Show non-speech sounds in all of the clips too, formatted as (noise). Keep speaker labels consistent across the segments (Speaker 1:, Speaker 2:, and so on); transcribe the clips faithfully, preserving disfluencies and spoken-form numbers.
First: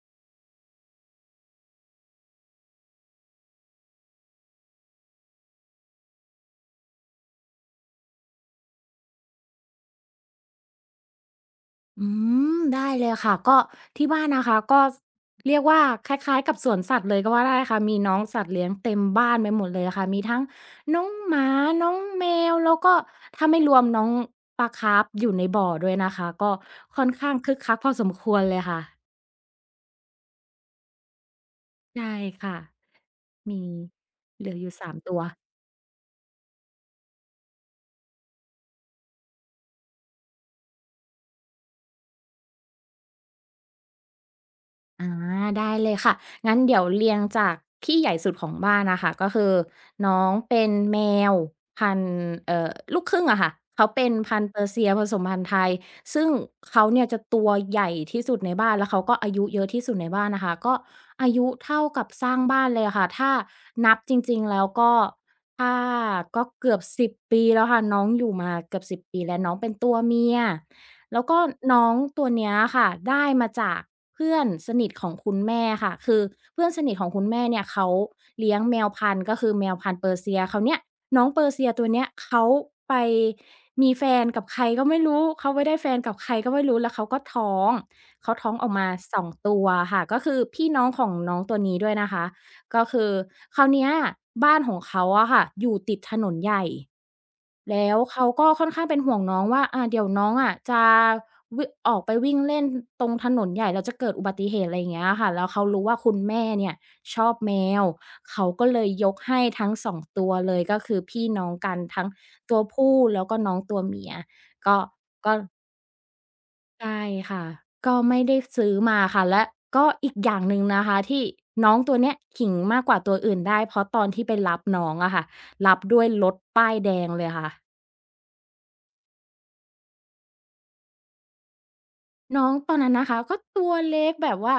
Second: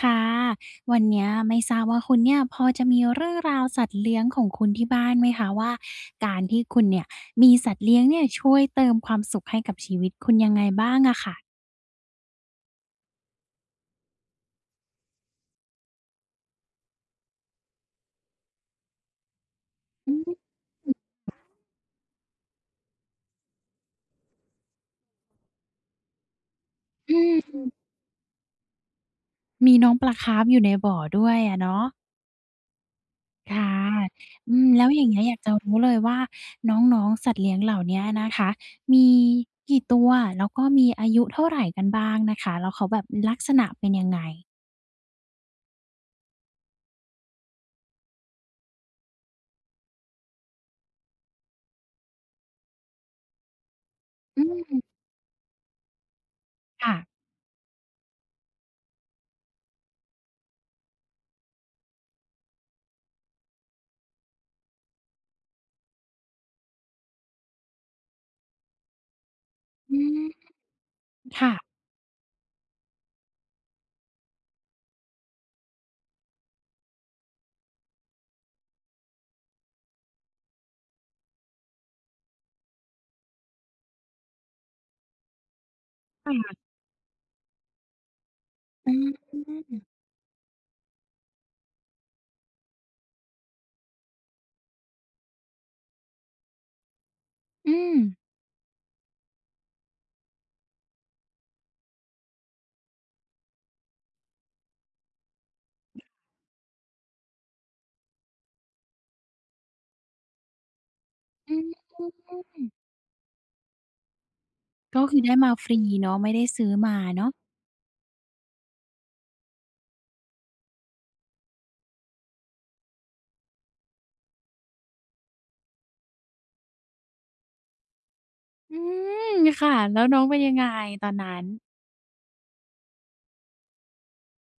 Speaker 1: ค่ะวันเนี้ยไม่ทราบว่าคุณเนี่ยพอจะมีเรื่องราวสัตว์เลี้ยงของคุณที่บ้านไหมคะว่าการที่คุณเนี่ยมีสัตว์เลี้ยงเนี่ยช่วยเติมความสุขให้กับชีวิตคุณยังไงบ้างอะค่ะ
Speaker 2: อืมได้เลยค่ะก็ที่บ้านนะคะก็เรียกว่าคล้ายๆกับสวนสัตว์เลยก็ว่าได้ค่ะมีน้องสัตว์เลี้ยงเต็มบ้านไปหมดเลยค่ะ
Speaker 1: อื
Speaker 2: มี
Speaker 1: ม
Speaker 2: ทั้งน้องหมาน้องแมวแล้วก็ถ้าไม่รวมน้องปลาคาร์ปอยู่ในบ่อด้วยนะคะก็ค่อน
Speaker 1: อื
Speaker 2: ข้างคึก
Speaker 1: ม
Speaker 2: คักพอสมควรเลยค่ะ
Speaker 1: มีน้องปลาคาร์ปอยู่ในบ่อด้วยอะเนาะ
Speaker 2: ใช่ค่ะมี
Speaker 1: ค่ะ
Speaker 2: เหลื
Speaker 1: อื
Speaker 2: ออ
Speaker 1: ม
Speaker 2: ยู่
Speaker 1: แล้ว
Speaker 2: สาม
Speaker 1: อย่าง
Speaker 2: ตั
Speaker 1: เงี้
Speaker 2: ว
Speaker 1: ยอยากจะรู้เลยว่าน้องๆสัตว์เลี้ยงเหล่าเนี้ยนะคะมีกี่ตัวแล้วก็มีอายุเท่าไรกันบ้างนะคะแล้วเขาแบบลักษณะเป็นยังไง
Speaker 2: อาได้เลยค่ะงั้นเดี๋ยวเรียงจากที่ใหญ่สุดของบ้านนะค่ะก็คือน้องเป็นแมวพันธุ์เอ่อลูกครึ่งอะค่ะเขาเป็นพั
Speaker 1: อื
Speaker 2: นธุ์เปอร์
Speaker 1: ม
Speaker 2: เซียผสมพันธุ์ไทยซึ่งเขา
Speaker 1: ค่ะ
Speaker 2: เนี่ยจะตัวใหญ่ที่สุดในบ้านแล้วเขาก็อายุเยอะที่สุดในบ้านนะคะก็อายุเท่ากับสร้างบ้านเลยอะค่ะถ้านับจริงๆแล้วก็ถ้าก็เกือบสิบปีแล้วค่ะน้องอยู่มาเกือบสิบปีแล้วน้องเป็นตัว
Speaker 1: อื
Speaker 2: เมีย
Speaker 1: ม
Speaker 2: แล้วก็
Speaker 1: ค่ะ
Speaker 2: น้องตัวเนี้ยค่ะได้มาจากเพื่อนสนิทของคุณแม่ค่ะคือเพื่อนสนิทของคุณแม่เนี่ยเขาเลี้ยงแมวพันธุ์ก็คือแมวพันธุ์เปอร์เซียคราวเนี้ยน้องเปอร์เซียตัวเนี้ยเขาไปมีแฟนกับใครก็ไม่รู้เขาไปได้แฟนกับใค
Speaker 1: ค่
Speaker 2: รก็
Speaker 1: ะ
Speaker 2: ไม่รู้แล้วเขาก็ท้องเขาท้องออกมา
Speaker 1: อืม
Speaker 2: สอง
Speaker 1: อื
Speaker 2: ตัวค่ะก็คือพี่น้องของน้องตัวนี้ด้วยนะคะก็คือคราวเนี้ยบ้านของเขาอะค่ะอยู่ติดถนนใหญ่
Speaker 1: ม
Speaker 2: แล้วเขาก็ค่อนข้างเป็นห่วงน้องว่าอ่าเดี๋ยวน้องอะจะวออกไปวิ่งเล่นตรงถนนใหญ่แล้วจะเกิดอุบัติเหตุอะไรอย่างเงี้ยค่ะแล้วเขารู้ว่าคุณแม่เนี่ยชอบแมวเขาก็เลยยกให้ทั้งสองตัวเลยก็คือพี่น้อง
Speaker 1: อืม
Speaker 2: กันทั้งตัวผู้แล้วก็น้องตัวเมียก็
Speaker 1: ก็คือได้
Speaker 2: ก็
Speaker 1: มาฟรีเนาะไม่ได้ซื้อมา
Speaker 2: ใช่
Speaker 1: เนาะ
Speaker 2: ค่ะก็ไม่ได้ซื้อมาค่ะและก็อีกอย่างหนึ่งนะคะที่น้องตัวเนี้ยขิงมากกว่าตัวอื่นได้เพราะตอนที่ไปรับน้องอะค่ะรับด้วยรถป้ายแดงเลยค่ะ
Speaker 1: อืมค่ะแล้วน้องเป็นยังไงตอนนั้น
Speaker 2: น้องตอนนั้นนะคะก็ตัวเล็กแบบว่า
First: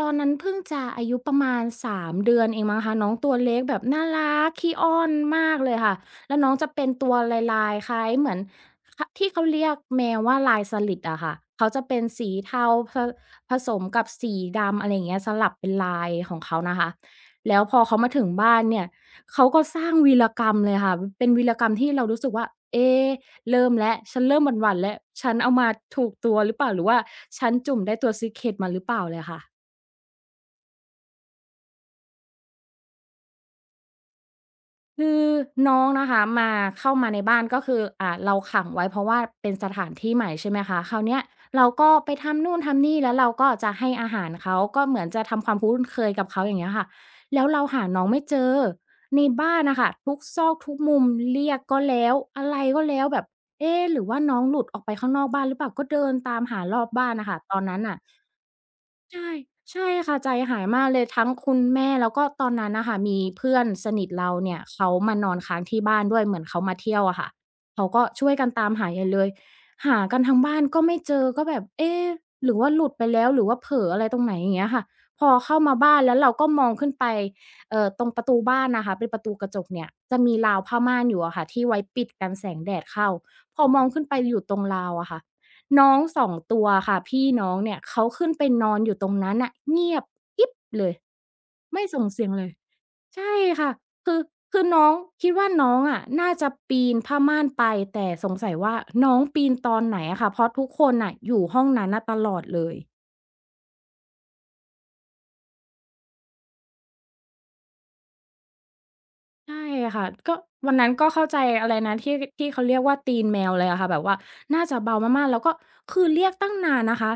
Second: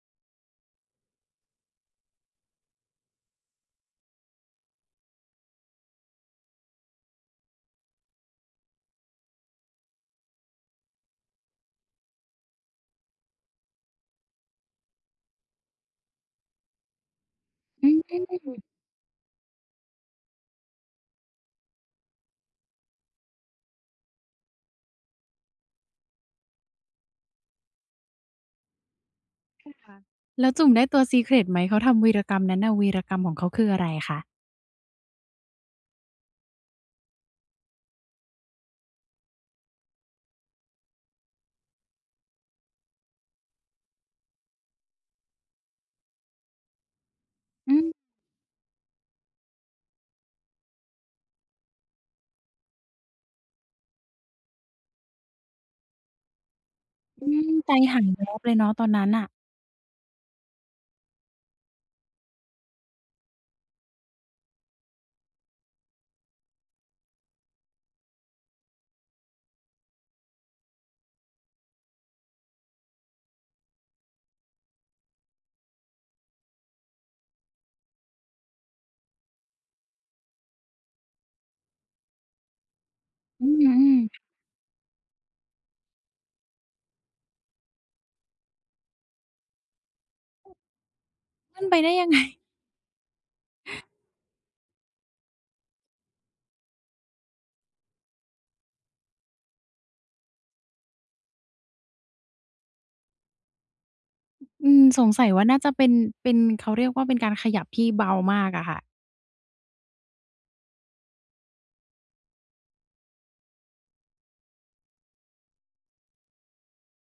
Speaker 2: ตอนนั้นเพิ่งจะอายุประมาณสามเดือนเองมั้งคะน้องตัวเล็กแบบน่ารักขี้อ้อนมากเลยค่ะแล้วน้องจะเป็นตัวลายๆคล้ายเหมือนคที่เขาเรียกแมวว่าลายสลิดอะค่ะเขาจะเป็นสีเทาผผสมกับสีดำอะไรอย่างเงี้ยสลับเป็นลายของเขานะคะแล้วพอ
Speaker 1: อื
Speaker 2: เขามา
Speaker 1: ม
Speaker 2: ถึงบ้านเนี่ยเขาก็สร้างวีรกรรมเลยค่ะเป็นวีรกรรมที่เรารู้สึกว่าเอ๊ เริ่มแล้ว ฉันเริ่มหวั่นๆแล้ว ฉันเอามาถูกตัวหรือเปล่าหรือว่าฉันจุ่มได้ตัว Secret มาหรือเปล่าเลยค่ะ
Speaker 1: ค่ะแล้วจุ่มได้ตัว Secret ไหมเขาทำวีรกรรมนั้นน่ะวีรกรรมของเขาคืออะไรคะ
Speaker 2: คือน้องนะคะมาเข้ามาในบ้านก็คืออ่าเราขังไว้เพราะว่าเป็นสถานที่ใหม่ใช่ไหมคะคราวเนี้ยเราก็ไปทำนู่นทำนี่แล้วเราก็จะให้อาหารเขาก็เหมือนจะทำความคุ้นเคยกับเขาอย่างเงี้ยค่ะแล้วเรา
Speaker 1: อื
Speaker 2: หา
Speaker 1: ม
Speaker 2: น้องไม่เจอในบ้านน่ะค่ะทุกซอกทุกมุมเรียกก็แล้วอะไรก็แล้วแบบเอ๊ะหรือว่าน้องหลุดออกไปข้างนอกบ้านหรือเปล่าก็เดินตามหารอบบ้าน
Speaker 1: อื
Speaker 2: น่ะค่ะ
Speaker 1: ม
Speaker 2: ตอน
Speaker 1: ใจ
Speaker 2: นั้นน่ะ
Speaker 1: หายแวบเลยเนาะตอนนั้นน่ะ
Speaker 2: ใช่ใช่ค่ะใจหายมากเลยทั้งคุณแม่แล้วก็ตอนนั้นน่ะค่ะมีเพื่อนสนิทเราเนี่ยเขามานอนค้างที่บ้านด้วยเหมือนเขามาเที่ยวอะค่ะเขาก็ช่วยกันตามหาใหญ่เลยหากันทั้งบ้านก็ไม่เจอก็แบบเอ๊ะหรือว่าหลุดไปแล้วหรือว่าเผลออะไรตรงไหนอย่างเงี้ยค่ะพอเข้ามาบ้านแล้วเราก็มองขึ้นไปเอ่อตรงประตูบ้านนะคะเป็นประตูกระจกเนี่ยจะมีราวผ้าม่านอยู่อะค่ะที่ไว้ปิดกันแสงแดดเข้า
Speaker 1: อื
Speaker 2: พอมองขึ้นไป
Speaker 1: ม
Speaker 2: อยู่ตรงราวอะค่ะ น้องสองตัวค่ะพี่น้องเนี่ยเขาขึ้นไปนอนอยู่ตรงนั้นน่ะเงียบกิ๊บเลย
Speaker 1: ๆขึ้นไป
Speaker 2: ไม่
Speaker 1: ได้
Speaker 2: ส่
Speaker 1: ยั
Speaker 2: ง
Speaker 1: งไง
Speaker 2: เสียงเลยใช่ค่ะคือคือน้องคิดว่าน้องอะน่าจะปีนผ้าม่านไปแต่สงสัยว่าน้องปีนตอนไหนอะค่ะเพราะทุกคนน่ะอยู่ห้องนั้นน่ะตลอดเลย
Speaker 1: อืมสงสัยว่าน่าจะเป็นเป็นเขาเรียกว่าเป็นการขยับที่เบามากอะค่ะ
Speaker 2: ใช่ค่ะก็วันนั้นก็เข้าใจอะไรนะที่ที่เขาเรียกว่าตีนแมวเลยอะค่ะแบบว่าน่าจะเบามากๆแล้วก็คือเรียกตั้งนานนะคะ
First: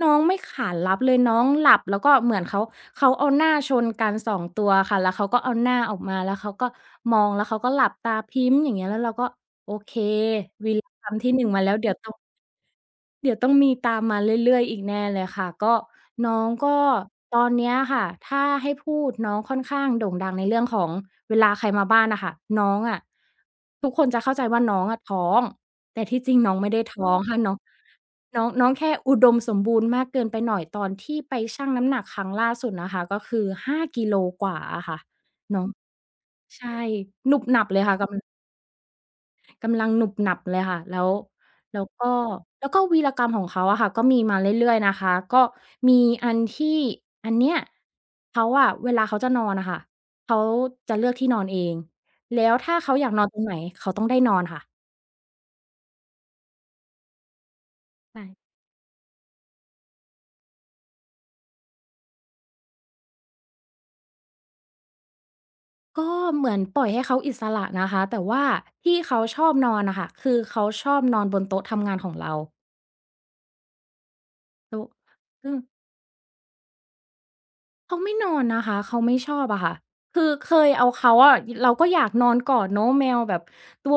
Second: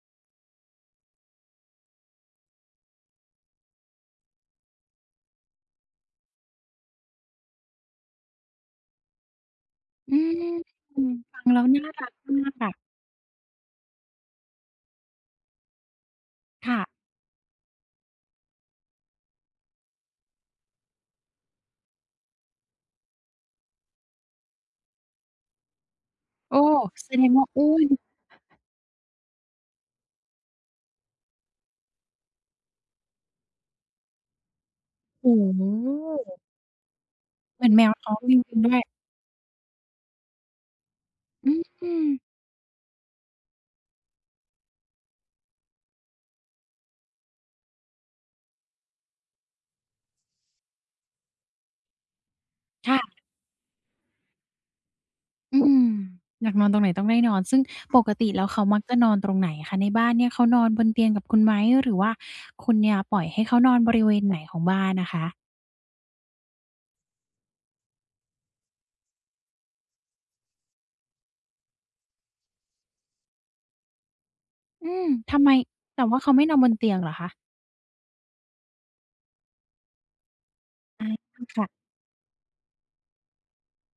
Speaker 2: น้องไม่ขานรับเลยน้องหลับแล้วก็เหมือนเขาเขาเอาหน้าชนกันสองตัวค่ะแล้วเขาก็เอาหน้าออกมาแล้วเขาก็มองแล้วเขาก็หลับตาพริ้มอย่างเงี้ยแล้วเราก็โอเค
Speaker 1: อืม
Speaker 2: วีรกรรมที่ห
Speaker 1: ฟั
Speaker 2: นึ่
Speaker 1: ง
Speaker 2: งมา
Speaker 1: แล้ว
Speaker 2: แล้ว
Speaker 1: น่า
Speaker 2: เดี๋ยว
Speaker 1: รั
Speaker 2: ต้อ
Speaker 1: ก
Speaker 2: ง
Speaker 1: มากอะ
Speaker 2: เดี๋ยวต้องมีตามมาเรื่อยๆอีกแน่เลยค่ะก็น้องก็
Speaker 1: ค่ะ
Speaker 2: ตอนเนี้ยค่ะถ้าให้พูดน้องค่อนข้างโด่งดังในเรื่องของเวลาใครมาบ้านน่ะค่ะน้องอะทุกคนจะเข้าใจว่าน้องอะท้องแต่ที่จริงน้อ
Speaker 1: โอ้
Speaker 2: งไม่ได้ท้
Speaker 1: แส
Speaker 2: อง
Speaker 1: ดง
Speaker 2: ค่ะ
Speaker 1: ว่า
Speaker 2: น้อง
Speaker 1: อ้วน
Speaker 2: น้องน้องแค่อุดมสมบูรณ์มากเกินไปหน่อยตอนที่ไปชั่งน้ำหนักครั้งล่าสุดนะคะก็คือห้ากิโลกว่าอะค่ะ
Speaker 1: โอ้
Speaker 2: น้
Speaker 1: โฮ
Speaker 2: องใช่หนุบห
Speaker 1: เห
Speaker 2: นั
Speaker 1: มื
Speaker 2: บ
Speaker 1: อน
Speaker 2: เล
Speaker 1: แม
Speaker 2: ย
Speaker 1: ว
Speaker 2: ค่ะ
Speaker 1: ท้องจ
Speaker 2: กำ
Speaker 1: ริงๆด้วย
Speaker 2: กำลังหนุบหนับเลยค่ะแล้วแล้ว
Speaker 1: อื
Speaker 2: ก็
Speaker 1: ม
Speaker 2: แล้วก็วีรกรรมของเขาอะค่ะก็มีมาเรื่อยๆนะคะก็มีอันที่อันเนี้ยเขาอะเวลาเขาจะนอนน่ะค่ะเขาจะเลือกที่นอนเองแล้วถ้าเขาอยากนอ
Speaker 1: ค่ะ
Speaker 2: นตรงไหนเขาต้องได้นอนค่ะ
Speaker 1: อืมอยากนอนตรงไหนต้องได้นอนซึ่งปกติแล้ว
Speaker 2: ใช่
Speaker 1: เขามักจะนอนตรงไหนคะในบ้านเนี่ยเขานอนบนเตียงกับคุณไหมหรือว่าคุณเนี่ยปล่อยให้เขานอนบริเวณไหนของบ้านนะคะ
Speaker 2: ก็เหมือนปล่อยให้เขาอิสระนะคะแต่ว่าที่เขาชอบนอนน่ะค่ะคือเขาชอบนอนบนโต๊ะทำงานของเรา
Speaker 1: อื
Speaker 2: โต๊ะ
Speaker 1: มทำไม
Speaker 2: ซึ่ง
Speaker 1: แต่ว่าเขาไม่นอนบนเตียงเหรอคะ
Speaker 2: เขาไม่นอนนะคะเขาไม่ชอบอะค่ะคือเคยเอา
Speaker 1: อ
Speaker 2: เขาอะ
Speaker 1: าค่ะ
Speaker 2: เราก็อยากนอนกอดเนาะแมวแบบตัว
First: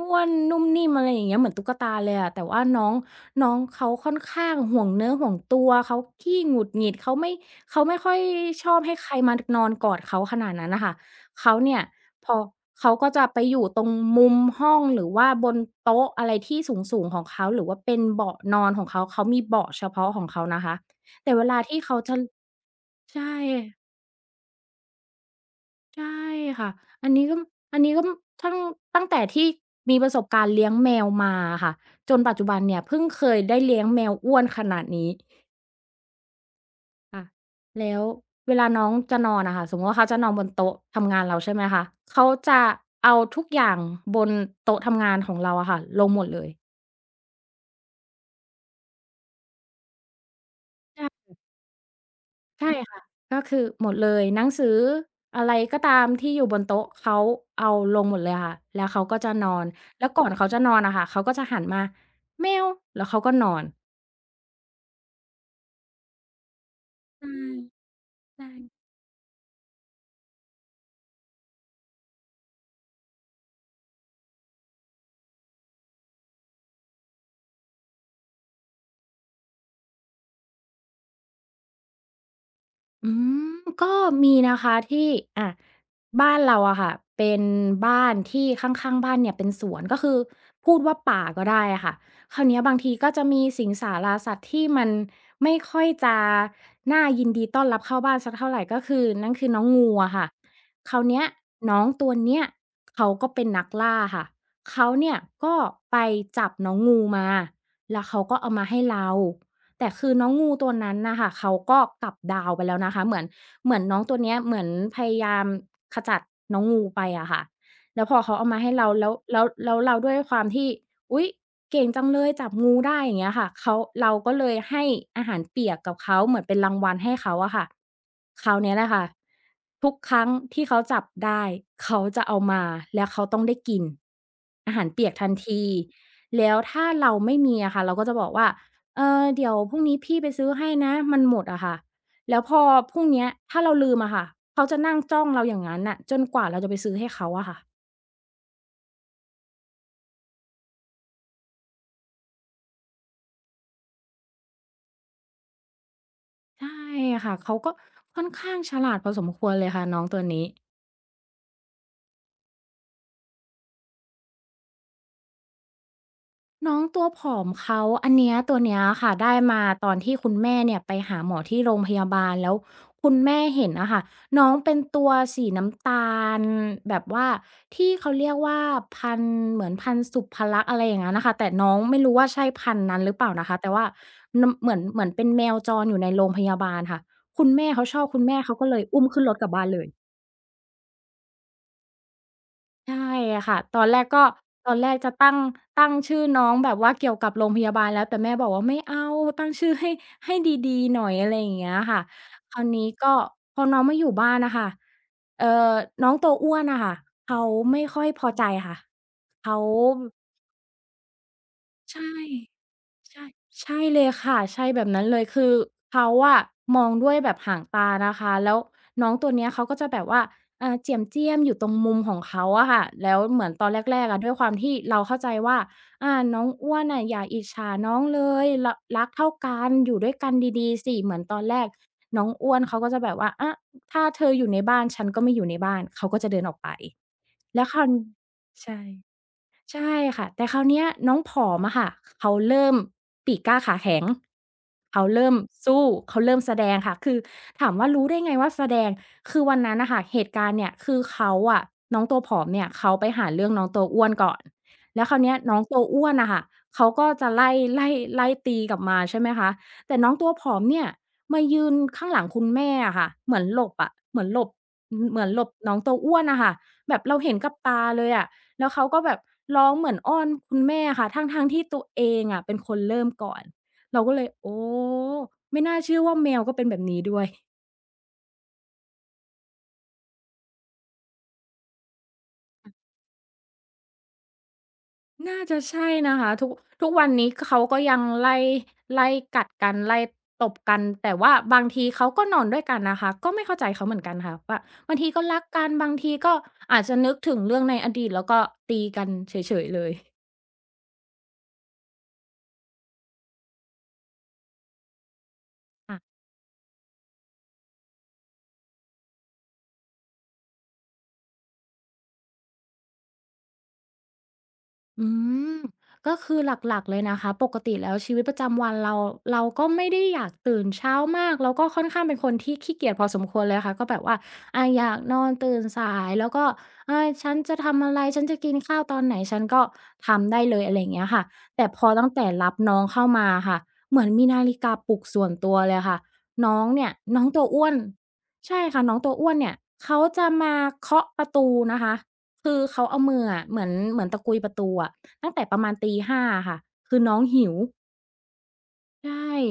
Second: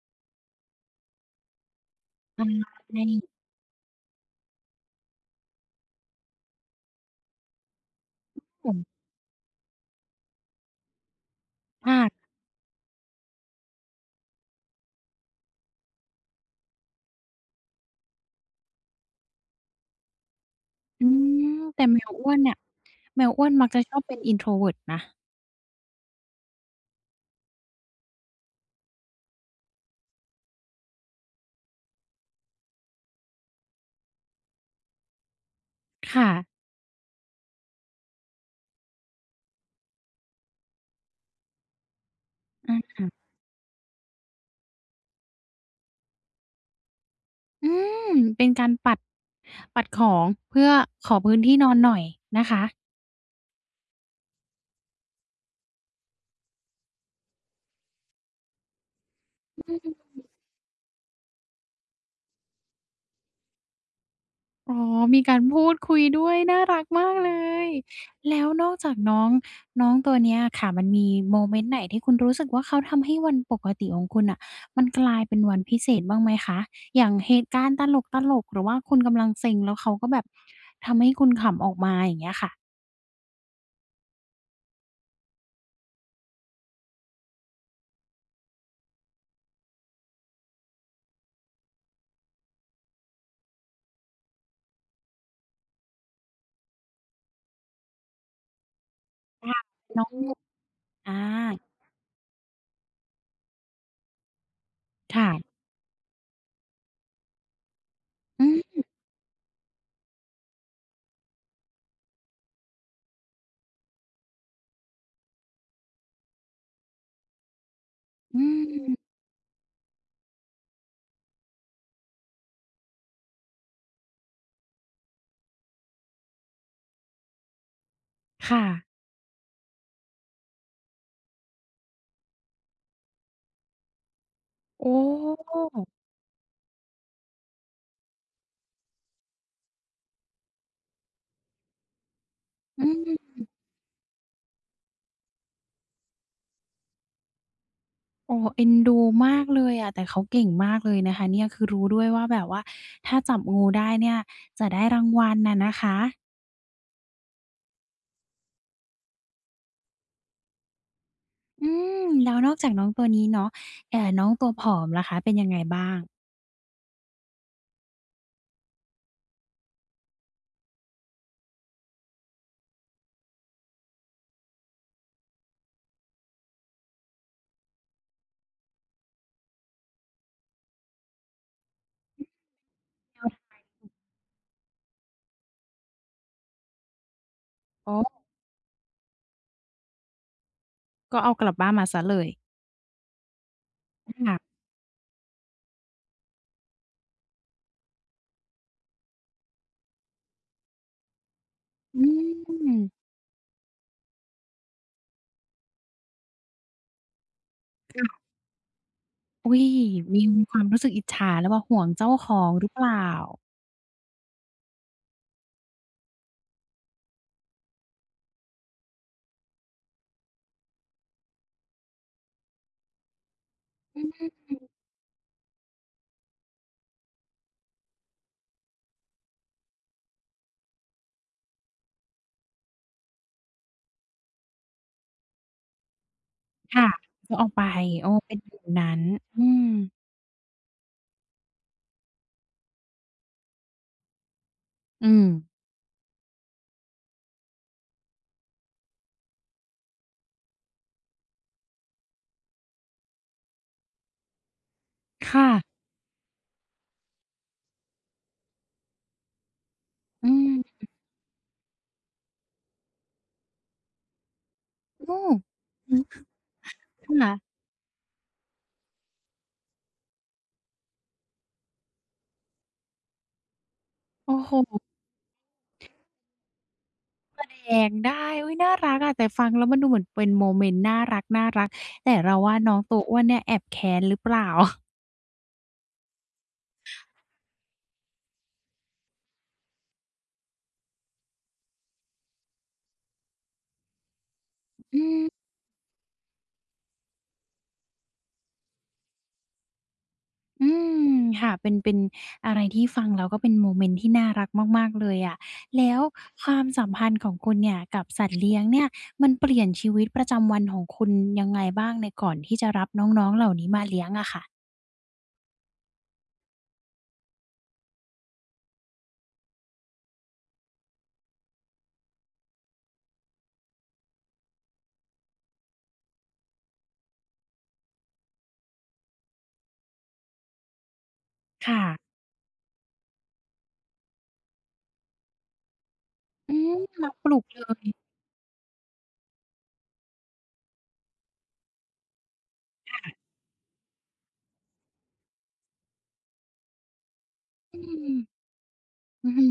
Speaker 2: อ้วนๆนุ่มนิ่มอะไรอย่างเงี้ยเหมือนตุ๊กตาเลยอะแต่
Speaker 1: อา
Speaker 2: ว่าน้อง
Speaker 1: ใน
Speaker 2: น้องเขาค่อนข้างห่วงเนื้อห่วงตัวเขาขี้หงุดหงิดเขาไม่เขาไม่ค่อยช
Speaker 1: ส่
Speaker 2: อบให้
Speaker 1: น
Speaker 2: ใครมานอนกอดเขาขนาดนั้นน่ะค่ะเขาเนี่ย
Speaker 1: ค่ะ
Speaker 2: พอเขาก็จะไปอยู่ตรงมุมห้องหรือว่าบนโต๊ะอะไรที่สูงๆของเขาหรือว่าเป็นเบาะนอนของเขาเขามีเบาะเฉพาะของเขานะคะ
Speaker 1: อื
Speaker 2: แต่
Speaker 1: ม
Speaker 2: เวลาที่
Speaker 1: แต่
Speaker 2: เขา
Speaker 1: แมว
Speaker 2: จะ
Speaker 1: อ้วนเนี่ยแม
Speaker 2: ใช่
Speaker 1: วอ้วนมักจะชอบเป็น introvert นะ
Speaker 2: ใช่ค่ะอันนี้ก็อันนี้ก็ตั้งตั้งแต่ที่มีประสบการณ์เลี้ยงแมวมาอะค่ะจนปัจจุบันเนี่ยเพิ่งเคยได้เลี้ยงแมวอ้วนขนาดนี้
Speaker 1: ค่ะ
Speaker 2: ค่ะแล้วเวลาน้องจะนอนอะค่ะสมมุติว่าเขาจะนอนบนโต๊ะทำงานเราใช่ไหมคะเขาจะ
Speaker 1: อ
Speaker 2: เอา
Speaker 1: า
Speaker 2: ทุกอย่างบนโต๊ะทำงานของเราอะค่ะลงหมดเลย
Speaker 1: อืมเป็นการปัดปัดของเพื่อ
Speaker 2: ใช
Speaker 1: ขอ
Speaker 2: ่
Speaker 1: พื้นที่นอนหน่อยนะคะ
Speaker 2: ใช่ค่ะก็คือหมดเลยหนังสืออะไรก็ตามที่อยู่บนโต๊ะเขาเอาลงหมดเลยค่ะแล้วเขาก็จะนอน
Speaker 1: อ
Speaker 2: แล้วก่อนเขาจะนอนอะค่ะเขาก็จะหันมาแมวแล้วเขาก็นอน
Speaker 1: ๋อมีการพูดคุยด้วยน่ารักมาก
Speaker 2: ใช่
Speaker 1: เลยแล้ว
Speaker 2: ใช่
Speaker 1: นอกจากน้องน้องตัวเนี้ยค่ะ มันมีโมเมนต์ไหนที่คุณรู้สึกว่าเขาทำให้วันปกติของคุณน่ะมันกลายเป็นวันพิเศษบ้างไหมคะอย่างเหตุการณ์ตลกๆหรือว่าคุณกำลังเซ็งแล้วเขาก็แบบทำให้คุณขำออกมาอย่างเงี้ยค่ะ
Speaker 2: อืมก็มีนะคะที่อ่ะบ้านเราอะค่ะเป็นบ้านที่ข้างๆบ้านเนี่ยเป็นสวนก็คือพูดว่าป่าก็ได้อะค่ะคราวเนี้ยบางทีก็จะมีสิงสาราสัตว์ที่มันไม่ค่อยจะน่ายินดีต้อนรับเข้าบ้านสักเท่าไรก็คือนั่นคือ
Speaker 1: ค่ะ
Speaker 2: น้องงู
Speaker 1: น้อง
Speaker 2: อะค่ะ
Speaker 1: (unintelligible)
Speaker 2: คราว
Speaker 1: อืมอา
Speaker 2: เนี้ยน้องตัวเนี้ยเขาก็เป็นนักล่าค่ะเขาเนี่ย
Speaker 1: ค่ะ
Speaker 2: ก็ไปจับน้องงูมาแล้วเขาก็
Speaker 1: อื
Speaker 2: เอามาให้
Speaker 1: ม
Speaker 2: เรา แต่คือน้องงูตัวนั้นน่ะค่ะเขาก็กลับดาวไปแล้วนะคะเหมือนเหมือนน้องตัวเนี้ยเหมือนพยายามขจัดน้องงูไปอะค่ะแล้วพอเขา
Speaker 1: อื
Speaker 2: เอามาให้เรา
Speaker 1: ม
Speaker 2: แล้วแล้วแล้วเราด้วยความที่อุ๊ยเก่งจังเลยจับงูได้อย่างเงี้ยค่ะเขาเราก็เลยให้อาหารเปียกกับเขาเหมือนเป็นรางวัลให้เขาอะค่ะคราว
Speaker 1: ค่ะ
Speaker 2: เนี้ยแหละค่ะทุกครั้งที่เขาจับได้เขาจะเอามาแล้วเขาต้องได้กินอาหา
Speaker 1: โอ
Speaker 2: รเปียกทัน
Speaker 1: ้
Speaker 2: ทีแล้วถ้าเราไม่มีอะค่ะเราก็จะบอกว่า เออเดี๋ยวพรุ่งนี้พี่ไปซื้อให้นะมันหมดอะค่ะแล้วพอ
Speaker 1: อื
Speaker 2: พรุ่งเนี้
Speaker 1: ม
Speaker 2: ยถ้าเราลืมอะค่ะเขาจะนั่งจ้องเราอย่างงั้นน่ะจนกว่าเราจะไปซื้อให้เขาอะค่ะ
Speaker 1: โอ้เอ็นดูมากเลยอะ แต่เขาเก่งมากเลยนะคะเนี่ยคือรู้ด้วยว่าแบบว่าถ้าจับงูได้เนี่ยจะได้รางวัลน่ะนะคะ
Speaker 2: ใช่ค่ะเขาก็ค่อนข้างฉลาดพอสมควรเลยค่ะน้องตัวนี้
Speaker 1: อืม แล้วนอกจากน้องตัวนี้เนาะเอ่อน้องตัวผอมล่ะคะเป็นยังไงบ้าง
Speaker 2: น้องตัวผอมเขาอันเนี้ยตัวเนี้ยค่ะได้มาตอนที่คุณแม่เนี่ยไปหาหมอที่โรงพยาบาลแล้วคุณแม่เห็นอะค่ะน้องเป็นตัวสีน้ำตาลแบบว่าที่เขาเรียกว่าพันธุ์เหมือนพันธุ์สุภลักษณ์อะไรอย่างงั้นน่ะค่ะแต่น้องไม่รู้ว่าใช่พันธุ์นั้นหรือ
Speaker 1: ค
Speaker 2: เป
Speaker 1: รั
Speaker 2: ล่า
Speaker 1: บ
Speaker 2: นะคะแต่ว่านเหมือนเหมือนเป็นแมวจรอยู่ในโรงพยาบาลค่ะคุณแม่เขา
Speaker 1: อ๋
Speaker 2: ช
Speaker 1: อ
Speaker 2: อบคุณแม่เขาก็เลยอุ้มขึ้นรถกลับบ้านเลย
Speaker 1: ก็เอากลับบ้านมาเสียเลย
Speaker 2: ใช่ค่ะตอนแรกก็
Speaker 1: ค่ะ
Speaker 2: ตอนแรกจะตั้งตั้งชื่อน้องแบบว่าเกี่ยวกับโรงพยาบาลแล้วแต่แม่บอกว่าไม่เอาตั้งชื่อให้ให้ดีๆหน่อยอะไรอย่างเงี้ยค่ะ
Speaker 1: อื
Speaker 2: คราว
Speaker 1: ม
Speaker 2: นี้ก็พอน้องมาอยู่บ้านน่ะค่ะเอ่อน้องตัวอ้วนน่ะค่ะเขาไม่ค่อยพอใจค่ะ
Speaker 1: อุ๊
Speaker 2: เขา
Speaker 1: ยมีมีความรู้สึกอิจฉาหรือเปล่าห่วงเจ้า
Speaker 2: ใช่
Speaker 1: ของหรือเปล่า
Speaker 2: ใช่ใช่เลยค่ะใช่แบบนั้นเลยคือเขาอะมองด้วยแบบหางตานะคะแล้วน้องตัวเนี้ยเขาก็จะแบบว่าอ่าเจียมเจี้ยมอยู่ตรงมุมของเขาอะค่ะแล้วเหมือนตอนแรกๆอะด้วยความที่เราเข้าใจว่าอ่าน้องอ้วนน่ะอย่าอิจฉาน้องเลยรรักเท่ากันอยู่ด้วยกันดีๆสิเหมือนตอนแรกน้องอ้วนเขาก็จะแบบว่าอะถ้าเธออยู่ในบ้านฉันก็ไม่อยู่ในบ้านเขาก็จะเดินออกไป
Speaker 1: ค่ะก็เอาไป
Speaker 2: แล้วคราว
Speaker 1: โอ้เป็นแบบ
Speaker 2: ใช่
Speaker 1: นั้นอืม
Speaker 2: ใช่ค่ะแต่คราวเนี้ยน้องผอมอะค่ะเขาเริ่มปีกกล้าขาแข็งเขา
Speaker 1: อืม
Speaker 2: เริ่มสู้เขาเริ่มแสดงค่ะคือถามว่ารู้ได้ไงว่าแสดงคือวันนั้นน่ะค่ะเหตุการณ์เนี่ยคือเขาอะน้องตัวผอมเนี่ยเขาไปหาเรื่องน้องตัวอ้วนก่อนแล้วคราวเนี้ยน้อง
Speaker 1: ค่ะ
Speaker 2: ตัวอ้วนน่ะค่ะเขาก็จะไล่ไล่ไล่ตีกลับมาใช่ไหมคะแต่น้องตั
Speaker 1: อื
Speaker 2: วผ
Speaker 1: ม
Speaker 2: อมเนี่ยมายืนข้างหลังคุณแม่อะค่ะเหมือนหลบอะเหมือนหลบ
Speaker 1: โอ้
Speaker 2: เหมือนหลบน้องตั
Speaker 1: อื
Speaker 2: ว
Speaker 1: ม
Speaker 2: อ้วนน่ะค่ะแบบเรา
Speaker 1: ค่ะ
Speaker 2: เห็นกับตาเลยอะ แล้วเขาก็แบบร้องเหมือนอ้อนคุณแม่ค่ะทั้งๆที่ตัวเองอะเป็นคนเริ่มก่อนเราก็เลย
Speaker 1: โอ้โฮ
Speaker 2: โอ้ไม่น่าเชื่อว่าแมวก็เป็นแบบนี้ด้วย
Speaker 1: แกงได้อุ๊ยน่ารักอะแต่ฟังแล้วมันดูเหมือนเป็นโมเมนต์น่ารักๆแต่เราว่าน้องตัวอ้วนเนี่ยแอบแค้นหรือเปล่า
Speaker 2: น่าจะใช่นะคะทุกทุกวันนี้กเขาก็ยังไล่ไล่กัดกันไล่ตบกันแต่ว่าบางทีเขาก็นอนด้วยกันนะคะก็ไม่เข้าใจเขาเหมือนกันค่ะว่า
Speaker 1: (laughs)
Speaker 2: บาง
Speaker 1: อื
Speaker 2: ทีก็รัก
Speaker 1: ม
Speaker 2: กันบางทีก็อาจจะนึกถึงเรื่องในอดีตแล้วก็ตีกันเฉยๆเลย
Speaker 1: อืมค่ะเป็นเป็นอะไรที่ฟังแล้วก็เป็นโมเมนต์ที่น่ารักมากๆเลยอะแล้ว
Speaker 2: ค่ะ
Speaker 1: ความสัมพันธ์ของคุณเนี่ยกับสัตว์เลี้ยงเนี่ยมันเปลี่ยนชีวิตประจำวันของคุณยังไงบ้างในก่อนที่จะรับน้องๆเหล่านี้มาเลี้ยงอะค่ะ
Speaker 2: อืมก็คือหลักๆเลยนะคะปกติแล้วชีวิตประจำวันเราเราก็ไม่ได้อยากตื่นเช้ามากแล้วก็ค่อนข้างเป็นคนที่ขี้เกียจพอสมควรเลยค่ะก็แบบว่าอาอยากนอนตื่นสายแล้วก็อาฉันจะทำอะไรฉันจะกินข้าวตอนไหนฉันก็ทำได้เลยอะไรอย่างเงี้ยค่ะแต่พ
Speaker 1: ค่ะ
Speaker 2: อตั้งแต่รับน้องเข้ามาค่ะเหมือนมีนาฬิกาปลุกส่วนตัวเลยค่ะ
Speaker 1: อื
Speaker 2: น้อง
Speaker 1: ม
Speaker 2: เนี่ย
Speaker 1: รับ
Speaker 2: น้อ
Speaker 1: ป
Speaker 2: ง
Speaker 1: ลู
Speaker 2: ตั
Speaker 1: ก
Speaker 2: ว
Speaker 1: เล
Speaker 2: อ้วน
Speaker 1: ย
Speaker 2: ใช่ค่ะน้องตัวอ้วนเนี่ยเขาจะมาเคาะประตูนะคะ คือเขาเอามืออะเหมือนเหมือนตะกุยประตูอะตั้งแต่ประมาณตีห้าอะค่ะคือน้องหิว
Speaker 1: อืม
Speaker 2: ใช่
Speaker 1: อื้อฮื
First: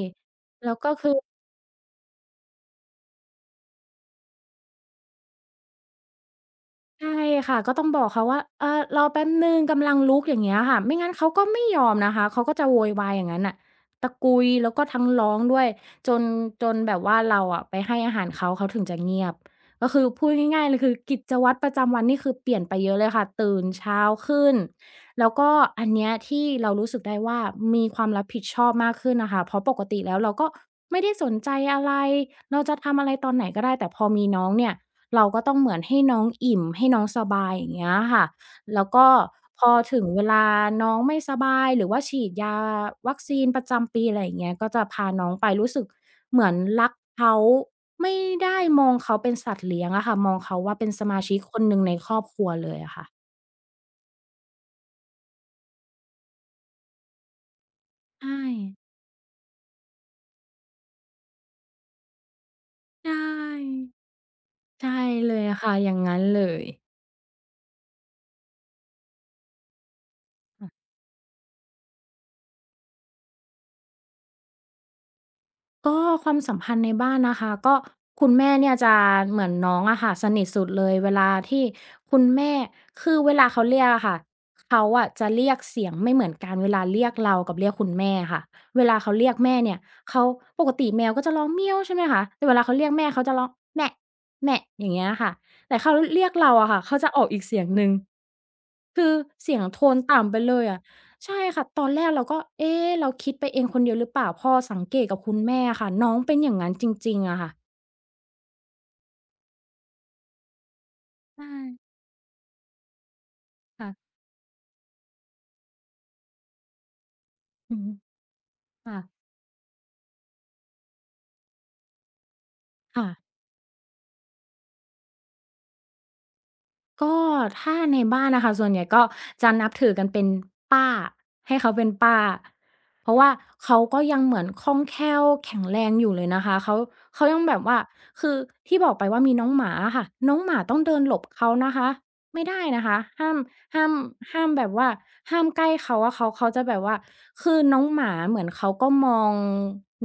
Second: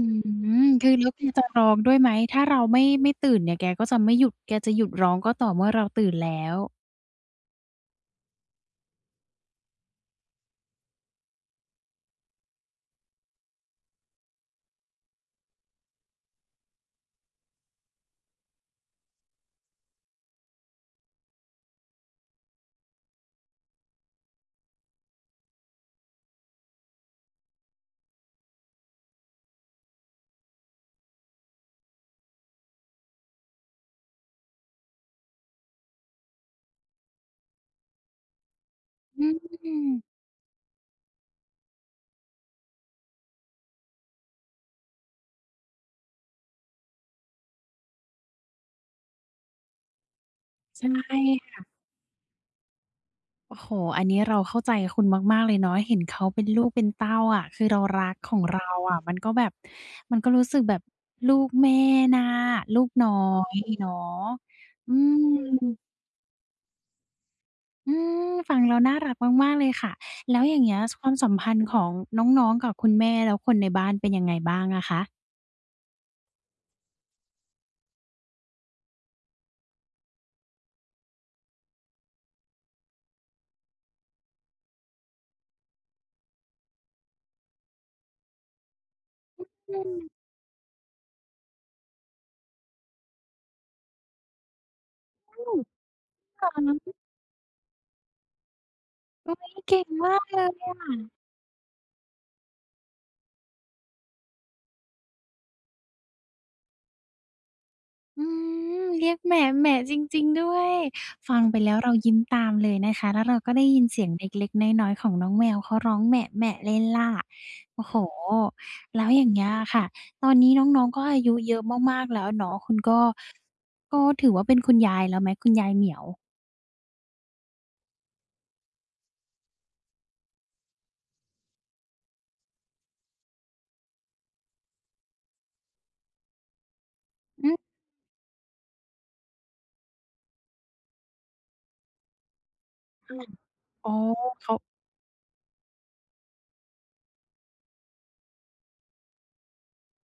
Speaker 1: อ
Speaker 2: แล้ว
Speaker 1: คื
Speaker 2: ก็
Speaker 1: อแล้
Speaker 2: คื
Speaker 1: ว
Speaker 2: อ
Speaker 1: แกจะร้องด้วยไหม ถ้าเราไม่ไม่ตื่นเนี่ยแกก็จะไม่หยุดแกจะหยุดร้องก็ต่อเมื่อเราตื่นแล้ว
Speaker 2: ใช่ค่ะก็ต้องบอกเขาว่าเออรอแป๊บหนึ่งกำลังลุกอย่างเงี้ยค่ะไม่งั้นเขาก็ไม่ยอมนะคะเขาก็จะโวยวายอย่างงั้นน่ะตะกุยแล้วก็ทั้งร้องด้วยจนจนแบบว่าเราอะไปให้อาหารเขาเขาถึงจะเงียบก็คือพูดง่ายๆเลยคือกิจวัตรประจำวันนี่คือเปลี่ยนไปเยอะเลยค่ะตื่นเช้าขึ้นแล้วก็อันเนี้ยที่เรารู้สึกได้ว่ามีความรับผิดชอบมากขึ้นน่ะค่ะเพราะปกติแล้วเราก็ไม่ได้สนใจอะไรเราจะทำอะไรตอนไหนก็ได้แต่พอมีน้องเนี่ย เราก็ต้องเหมือนให้น้องอิ่มให้น้องสบายอย่างเงี้ยค่ะแล้วก็
Speaker 1: อืม
Speaker 2: พ
Speaker 1: ใ
Speaker 2: อถึงเวลาน้องไม่สบายหรือว่าฉีดยาวัคซีนประจำปีอะไรอย่างเงี้ยก็จะพาน้องไปรู้สึกเหมือนรักเขาไม่ได้มองเขาเป็นสัตว์เลี้ยงอะค่ะมองเขาว่าเป็
Speaker 1: ช่
Speaker 2: นสมาชิกคนห
Speaker 1: ค่ะ
Speaker 2: นึ่งในครอบครัวเลยอะค่ะ
Speaker 1: โอ้โฮอันนี้เราเข้าใจคุณมากๆเลยเนาะเห็นเขาเป็นลูกเป็นเต้าอะคือเรารักข
Speaker 2: ใช่
Speaker 1: องเราอะมันก็แบบมันก็รู้สึกแบบลูกแม่น่ะลูกน้
Speaker 2: ใช
Speaker 1: อย
Speaker 2: ่
Speaker 1: เนาะอื
Speaker 2: ใช่
Speaker 1: ม
Speaker 2: เลย
Speaker 1: อื
Speaker 2: ค่ะอ
Speaker 1: ม
Speaker 2: ย่างงั้นเลย
Speaker 1: ฟังแล้วน่ารักมากๆเลยค่ะแล้วอย่างเงี้ยความสัมพันธ์ของน้องๆกับคุณแม่แล้วคนในบ้านเป็นยังไงบ้างอะคะ
Speaker 2: ก็ความสัมพันธ์ในบ้านนะคะก็คุณแม่เนี่ยจะเหมือนน้องอะค่ะสนิทสุดเลยเวลาที่คุณแม่คือเวลาเขาเรียกอะค่ะเขาอะจะเรียกเสียงไม่เหมือนกันเวลาเรียกเรากับเรียกคุณแม่ค่ะเวลาเขาเรียกแม่เนี่ยเขาปกติแมวก็จะร้องเมี้ยวใช่ไหมคะแต่เวลาเขาเรียกแม่เขาจะร้องแมะแมะอย่างเงี้ยค่ะแต่เขาเรียก
Speaker 1: ตอ
Speaker 2: เรา
Speaker 1: น
Speaker 2: อะ
Speaker 1: นั้
Speaker 2: ค่ะ
Speaker 1: น
Speaker 2: เขาจะออกอีกเสียงหนึ่งคือ
Speaker 1: อุ๊ย
Speaker 2: เสียง
Speaker 1: เก่
Speaker 2: โท
Speaker 1: ง
Speaker 2: น
Speaker 1: มาก
Speaker 2: ต่ำไป
Speaker 1: เล
Speaker 2: เล
Speaker 1: ย
Speaker 2: ยอะ ใช่ค่ะตอนแรกเราก็เอ๊ะเราคิดไปเองคนเดียวหรือเปล่าพอสังเกตกับคุณแม่อะค่ะน้องเป็นอย่างงั้นจริงๆอะค่ะ
Speaker 1: อืมเรียกแหม่แหม่จริงๆด้วย ฟัง
Speaker 2: ใช่
Speaker 1: ไปแล้วเรายิ้มตามเลยนะคะแล้วเราก็ได้ยินเสียง
Speaker 2: ค่ะ
Speaker 1: เล็กๆน้อยๆของน้องแมวเขาร้องแหม่แหม่เล่นล่า
Speaker 2: อือ
Speaker 1: โอ้
Speaker 2: ฮึ
Speaker 1: โฮ
Speaker 2: ค่ะ
Speaker 1: แล้วอย่างเงี้ยอะค่ะตอนนี้น้องๆก็อายุเยอะมากๆแล้วเนาะคุณก็
Speaker 2: ค่ะ
Speaker 1: ก็ถือว่าเป็นคุณยายแล้วไหมคุณยายเหมียว
Speaker 2: ก็ถ้าในบ้านน่ะค่ะส่วนใหญ่ก็จะนับถือกันเป็นป้าให้เขาเป็นป้าเพราะว่าเขาก็ยังเหมือนคล่องแคล่วแข็งแรงอยู่เลยนะคะเขาเขายังแบบ
Speaker 1: อ
Speaker 2: ว่าคือที่บอกไปว่ามีน้องหมาอะค่ะน้องหมาต้องเดินหลบเขานะคะไม่ได้นะคะ
Speaker 1: อืม
Speaker 2: ห้าม ห้า
Speaker 1: อ๋อ
Speaker 2: มห้าม
Speaker 1: เขา
Speaker 2: แบบว่าห้ามใกล้เขาอะเขาเขาจะแบบว่าคือน้องหมาเหมือนเขาก็มอง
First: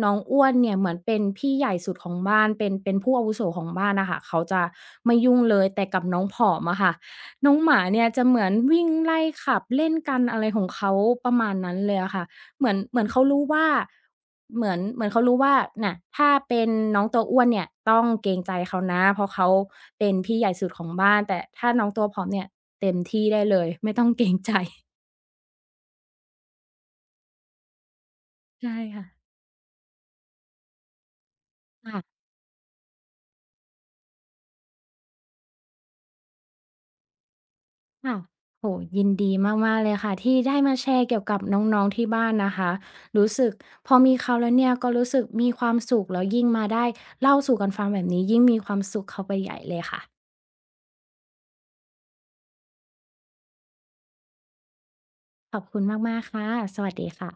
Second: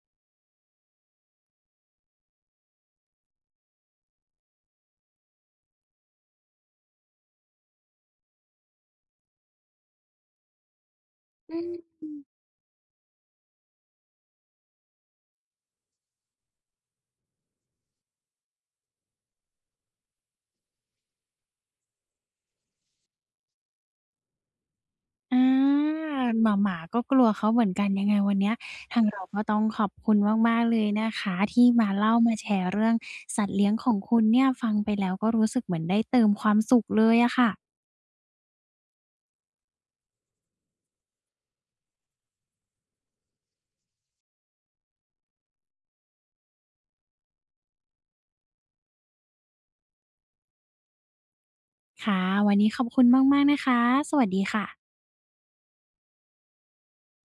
Speaker 2: น้องอ้วนเนี่ยเหมือนเป็นพี่ใหญ่สุดของบ้านเป็นเป็นผู้อาวุโสของบ้านน่ะค่ะเขาจะไม่ยุ่งเลยแต่กับน้องผอมอะค่ะน้องหมาเนี่ยจะเหมือนวิ่งไล่ขับเล่นกันอะไรของเขาประมาณ
Speaker 1: อื
Speaker 2: นั้นเล
Speaker 1: ม
Speaker 2: ยอะค่ะ เหมือนเหมือนเขารู้ว่าเหมือนเหมือนเขารู้ว่าน่ะถ้าเป็นน้องตัวอ้วนเนี่ยต้องเกรงใจเขานะเพราะเขาเป็นพี่ใหญ่สุดของบ้าน แต่ถ้าน้องตัวผอมเนี่ยเต็มที่ได้เลยไม่ต้องเกรงใจ
Speaker 1: อาหมาหมาก็กลัวเขาเหมือนกันยังไงวันเนี้ย
Speaker 2: ใช่
Speaker 1: ทาง
Speaker 2: ค่ะ
Speaker 1: เราก็ต้องขอบคุณมากๆเลยนะคะที่มาเล่า
Speaker 2: ค่ะ
Speaker 1: มาแชร์เรื่องสัตว์เลี้ยงของคุณเนี่ยฟังไปแล้วก็รู้สึกเหมือนได้เติมความสุขเลยอะค่ะ
Speaker 2: ค่ะโอ้โฮยินดีมากๆเลยค่ะที่ได้มาแชร์เกี่ยวกับน้องๆที่บ้านนะคะรู้สึกพอมีเขาแล้วเนี่ยก็รู้สึกมีความสุขแล้วยิ่งมาได้เล่าสู่กันฟังแบบนี้ยิ่งมีความสุขเข้าไปใหญ่เลยค่ะ
Speaker 1: ค่ะวันนี้ขอบคุณมากๆนะคะสวัสดีค่ะ
Speaker 2: ขอบคุณมากๆค่ะสวัสดีค่ะ